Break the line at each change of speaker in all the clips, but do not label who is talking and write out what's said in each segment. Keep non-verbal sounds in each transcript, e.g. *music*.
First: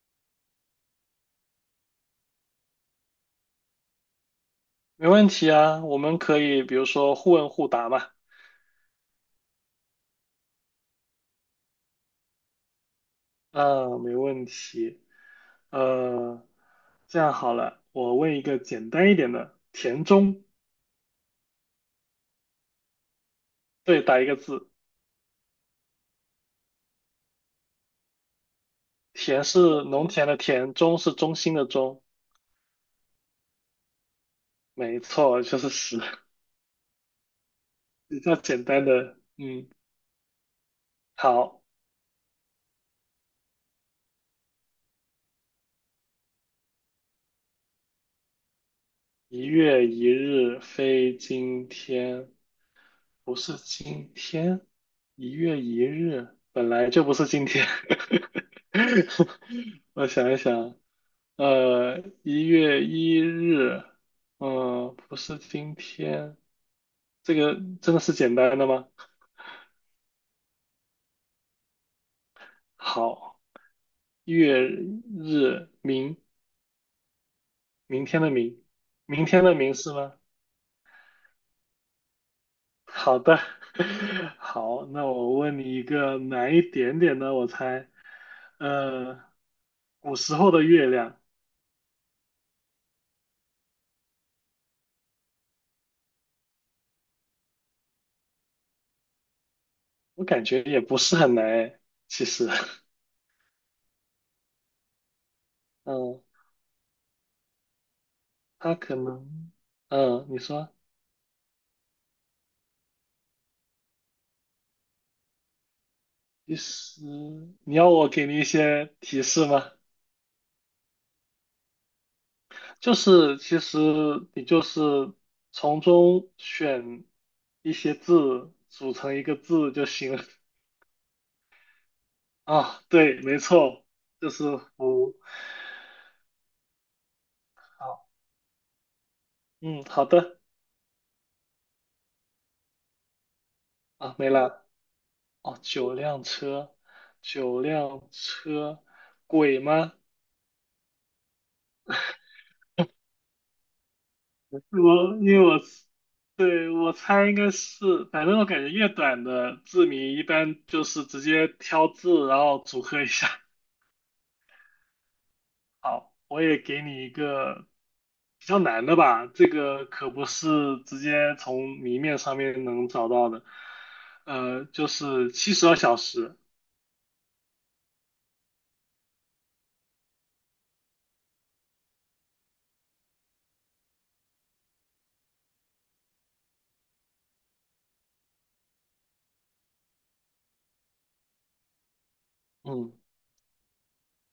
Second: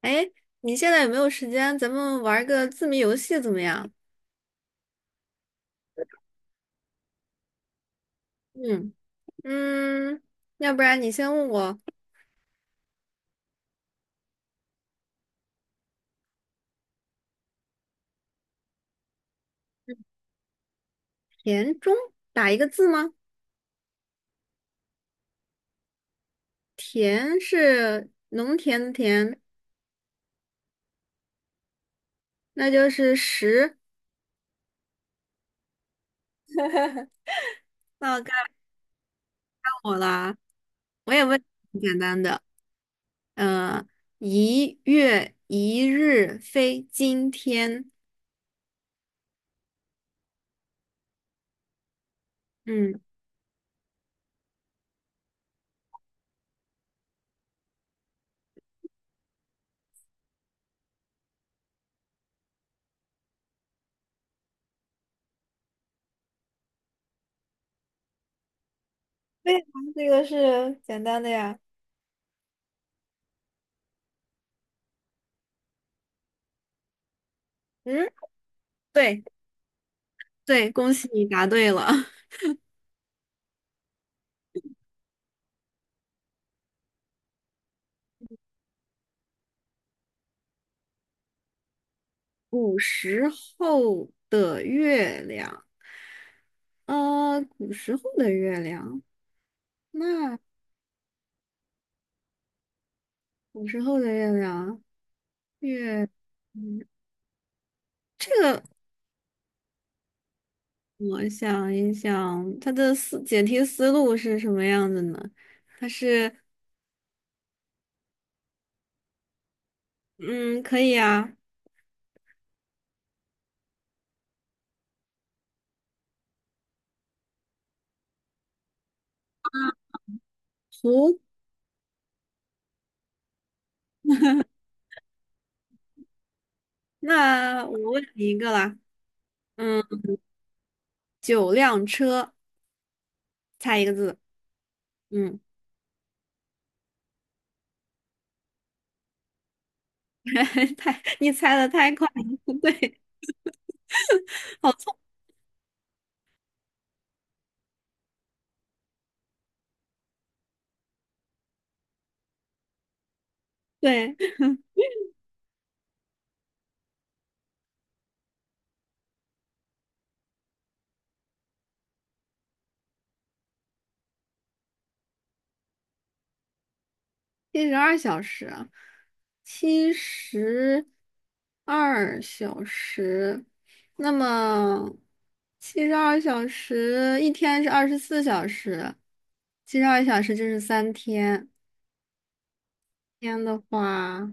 哎，你现在有没有时间？咱们玩个字谜游戏怎么样？
没问题啊，我们可以比如说互问互答嘛。
嗯嗯，要不然你先问我，
嗯，没问题。呃，这样好了，我问一个简单一点的，田中。
田中打一个字吗？
对，打一个字。
田是农田的田，
田是农田的田，中是中心的中。
那就是十。
没错，就是十。
*laughs*
*laughs*
那
比
该
较简单的。嗯，
我啦，我也问
好，
你简单的。呃，1月1日非今天。
一月一日非今天，
嗯，
不是今天，一月一日本来就不是今天。*laughs* 我想一想，一月一日，不是今天，这个真的是简单的吗？
对啊，这个是简单的呀。
好，月日明，明
嗯，
天的明，
对
明天的明是吗？
对，恭喜你答对了。*laughs*
好的。*laughs* 好，那我问你一个难一点点的，我猜，呃，古时候的月亮。
古时候的月亮，古时候的月亮，
我
那
感觉也不是很难诶，其实。*laughs*
古时候的月亮，月，
嗯，
嗯，这个
它可能，嗯，你说。
我想一想，它的解题思路是什么样子呢？它是，
其实你要我给你一些提示吗？
嗯，可以啊，
就是其实你就是从中选一些字组成一个字就行了。
图，
啊，对，没错，就是福。
那我问
好，
你一个啦，嗯，
嗯，好的。
九辆车，猜一个
啊，
字，
没了。
嗯，
哦，九辆车，九辆车，鬼吗？
*laughs* 太，你猜的太快了，*laughs* 对，
我
好聪，
因为我对我猜应该是，反正我感觉越短的字谜一般就是直接挑字，然后组合一下。
对。
好，我也给你一个比较难的吧，这个可不是直接从谜面上面能找到的。就是72小时。
七十二小时啊，七十二小时，那么七十二小时一天是24小时，七十二小时就是3天。
嗯，
天的话，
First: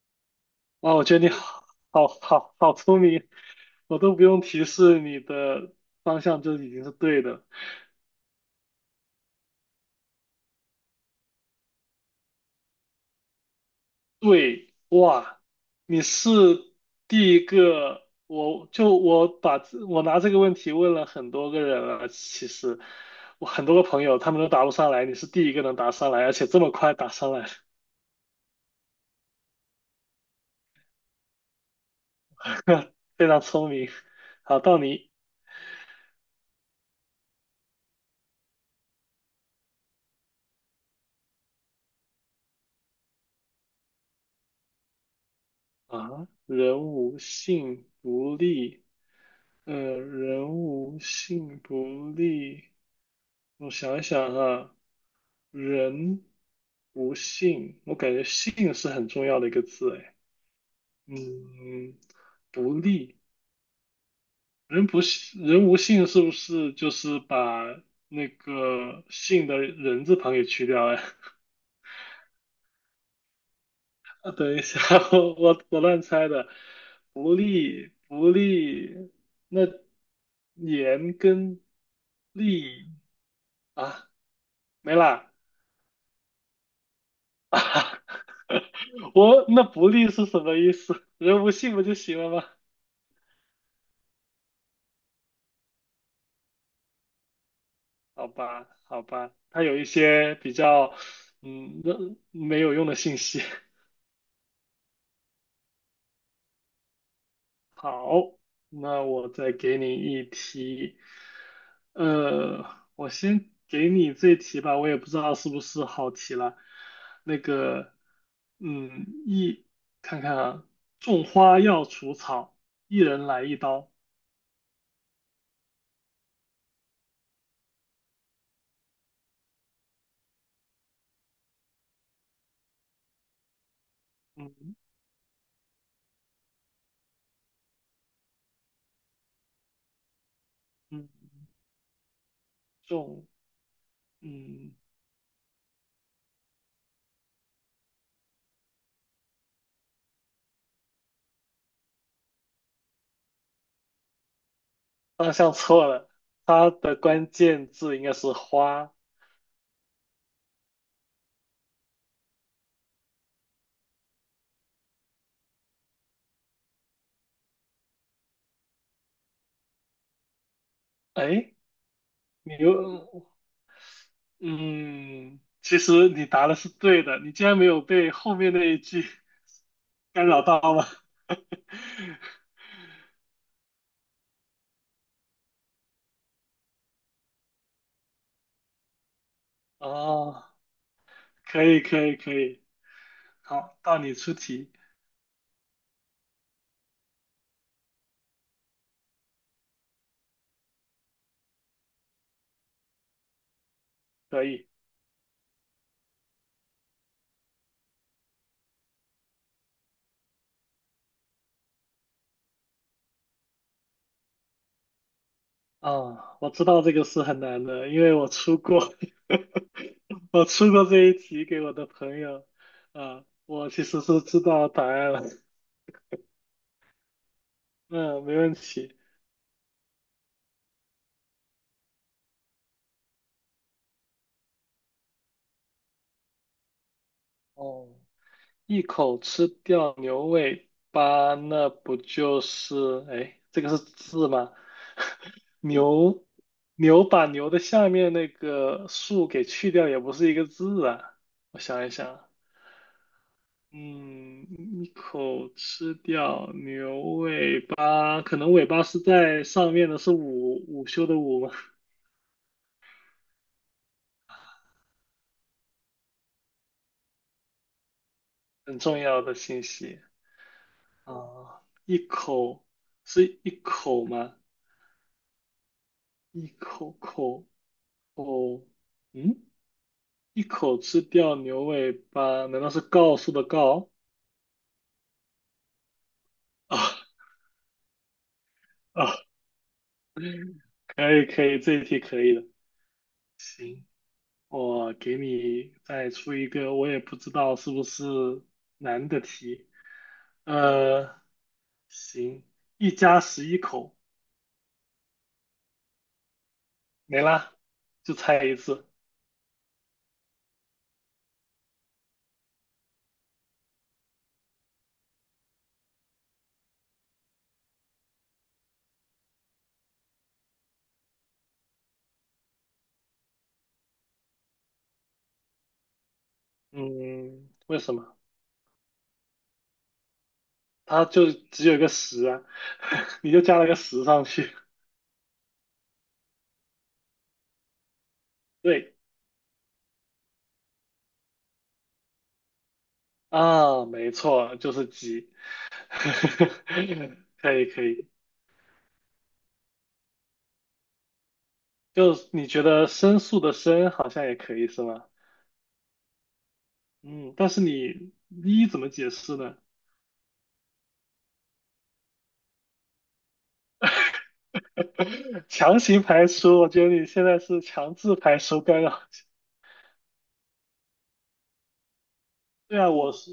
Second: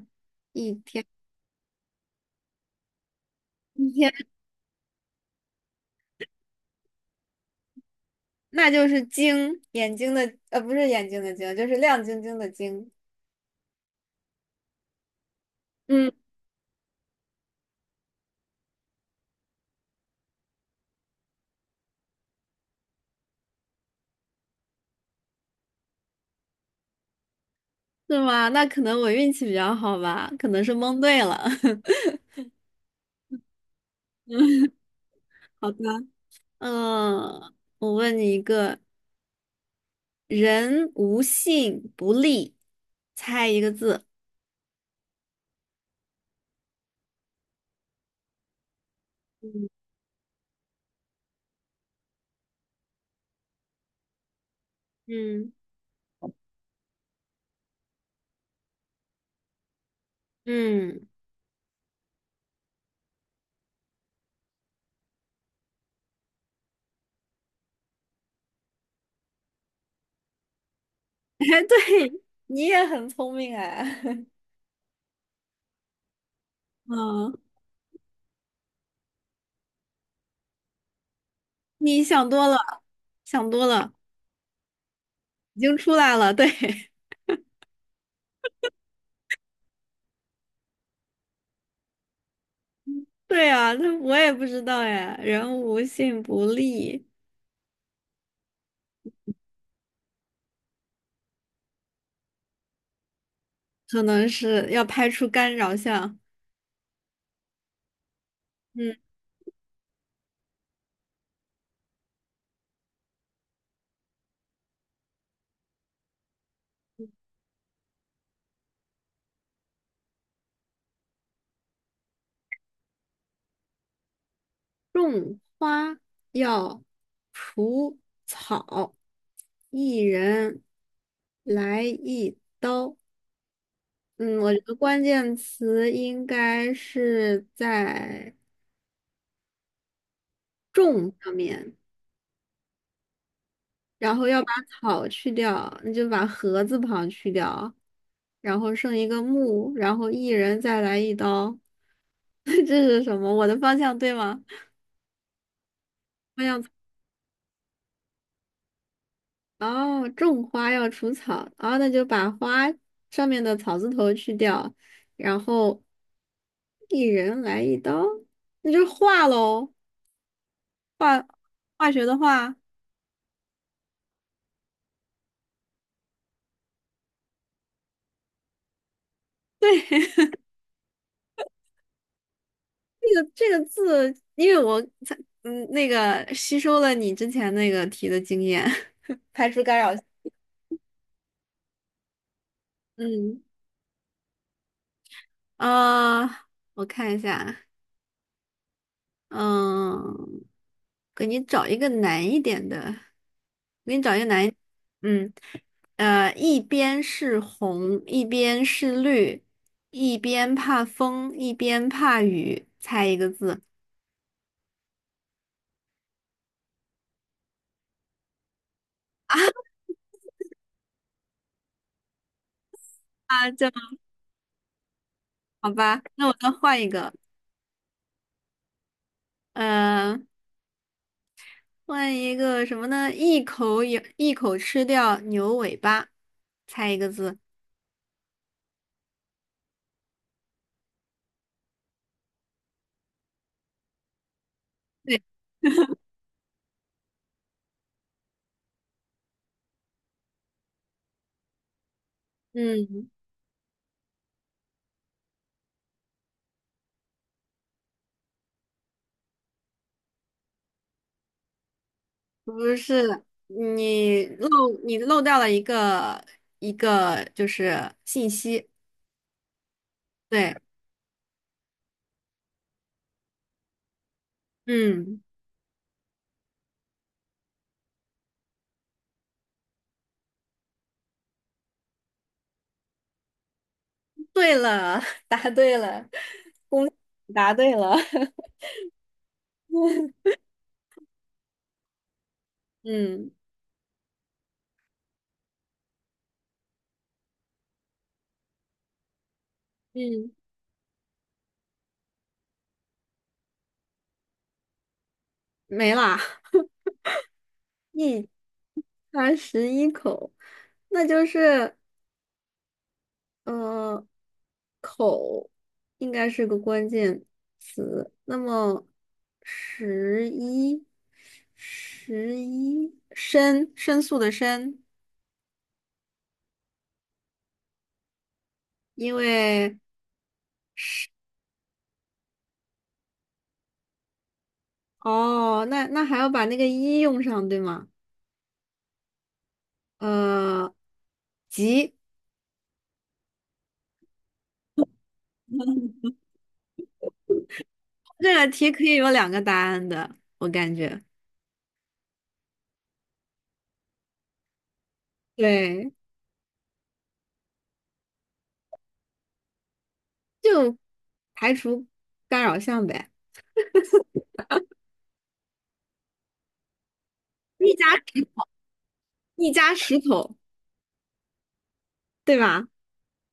一
哇，我
天
觉得你好好好好聪明，
一
我
天，
都不用提示你的方向就已经是对的。
那就是睛，眼睛的，不是眼睛的睛，就是亮晶晶的晶。
对，哇，你
嗯，
是第一个，我就我把这我拿这个问题问了很多个人了，其实我很多个朋友他们都答不上来，你是第一个能答上来，而且这么快答上来，
是吗？那可能我运气比较好吧，可能是蒙对了。
非常聪明。好，
*laughs*
到你
好的，嗯，我问你一个，人无信不立，猜一个字。
啊，人无信不立。
嗯
人无信不立，我想一想啊，
嗯
人无信，我感觉信是很重要的一个字，哎。
嗯，
嗯，不利。人不信，人无信是不是就是把那个信的人字旁给去掉呀？
*laughs*
*laughs*
哎，对，你也很聪明哎。*laughs*
啊等一下，我乱猜的。不
嗯，
利不利，那言跟
你想多了，
利
想多了，
啊没啦
已经出来了。对，*laughs*
啊！*laughs* 我那不利是什么意思？人无信不就行了吗？
对啊，那我也不知道哎。人无信不立，
好吧，好吧，它有一些比较那没有用的信息。*laughs*
可能是要拍出干扰项。
好，
嗯，
那我再给你一题，呃，我先给你这题吧，我也不知道是不是好题了。那个，一，看看啊，种花要除草，一人来一刀。
种花要除草，一人来一刀。嗯，我觉得
嗯
关键词应该是在
嗯，
种上面，
种，
然后要把
嗯，
草去掉，那就把禾字旁去掉，然后剩一个木，然后一人再来一刀。*laughs* 这是什么？我的方向对吗？
方向错了，
方向
它的关键字应该是花。
哦，种花要除草，哦，那就把花上面的草字头去掉，然后一人来一刀，那就画喽，
哎，
化学的
你
化。
又。嗯，其实你答的是对的，你竟然没有被后面那一句 *laughs* 干扰到吗？*laughs*
这个字，因为我才那个吸收了你之前那个题的经验，*laughs* 排除干扰。
哦，可以可以可以，
嗯
好，到你出题，
啊，我看一下，嗯，给你找一个难一点的，给你找一个
可
难一
以。
嗯，呃，一边是红，一边是绿，一边怕风，一边怕雨，猜一个字
哦，我知道这个是很难的，因为我出过，*laughs* 我出过这一题给我的朋友，啊、
啊，
我
这
其实是知道答案了。*laughs*
好吧，那我再换一个，
嗯，没问题。
嗯。换一个什么呢？一口咬，一口吃掉牛尾巴，猜一个字。
哦，一口吃掉牛尾巴，那不就是，哎，这个是字吗？
对，
牛，牛把牛的下面那个竖给去掉，也不是一个字啊。我想一想啊，
嗯，
嗯，一口吃掉牛尾巴，可能尾巴是在上面的，是午午休的午吗？
不是，你漏掉了一个就是信息。
很重要的信息
对，
啊，一口是一口吗？
嗯，
一口口口，嗯。一口吃掉牛尾巴，难道是告诉的告？
对了，*laughs* 答对了，
啊
答对了，*laughs*
啊，可以可以，这一题可以的。
嗯
行，我给你再出一个，我也不知道是不是难的题。
嗯，
呃，行，一家十一口，
没啦，*laughs*
没啦，就
一
猜一次。
它11口，那就是呃。应该是个关键词。那么，十一，十一，申，申诉的申，
嗯，为什么？
因为
它就只有一个十啊，*laughs* 你就加了个十上去。
哦，那还要把那个一用上，对吗？
对
呃，急，
啊，没错，就是鸡。*laughs* 可以可以。
这个题可以有两个答案的，我感觉。
就你觉得申诉的申好像也可以是吗？
对，
嗯，但是你一怎么解释呢？
就排除干扰项呗。
强行排除，我觉得你现在是
一
强
家
制排除干扰。
一家十口，对吧？
*laughs* 对啊，我是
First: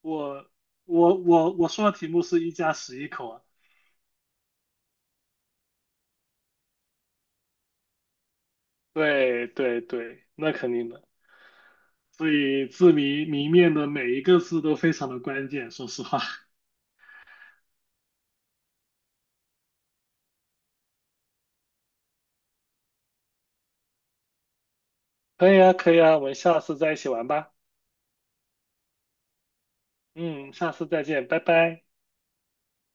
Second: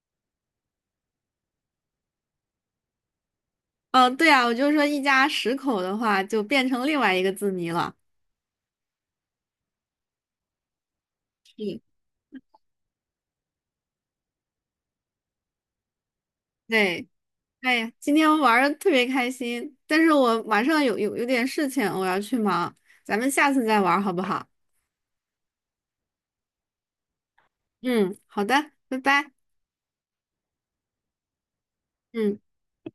我我我我说的题目是一家十一口啊。
嗯，对啊，我就说一家十口的话，就变成另外一个字谜了。
对对对，那肯定的。所以字谜谜面的每一个字都非常的关键，说实话。
对。哎呀，今天玩的特别开心，但是我晚上有点事情，我要去忙，咱们下次再玩好不好？
*laughs* 可以啊，可以啊，我们下次再一起玩吧。
嗯，好的，拜拜。
嗯，下次再见，拜拜。
嗯。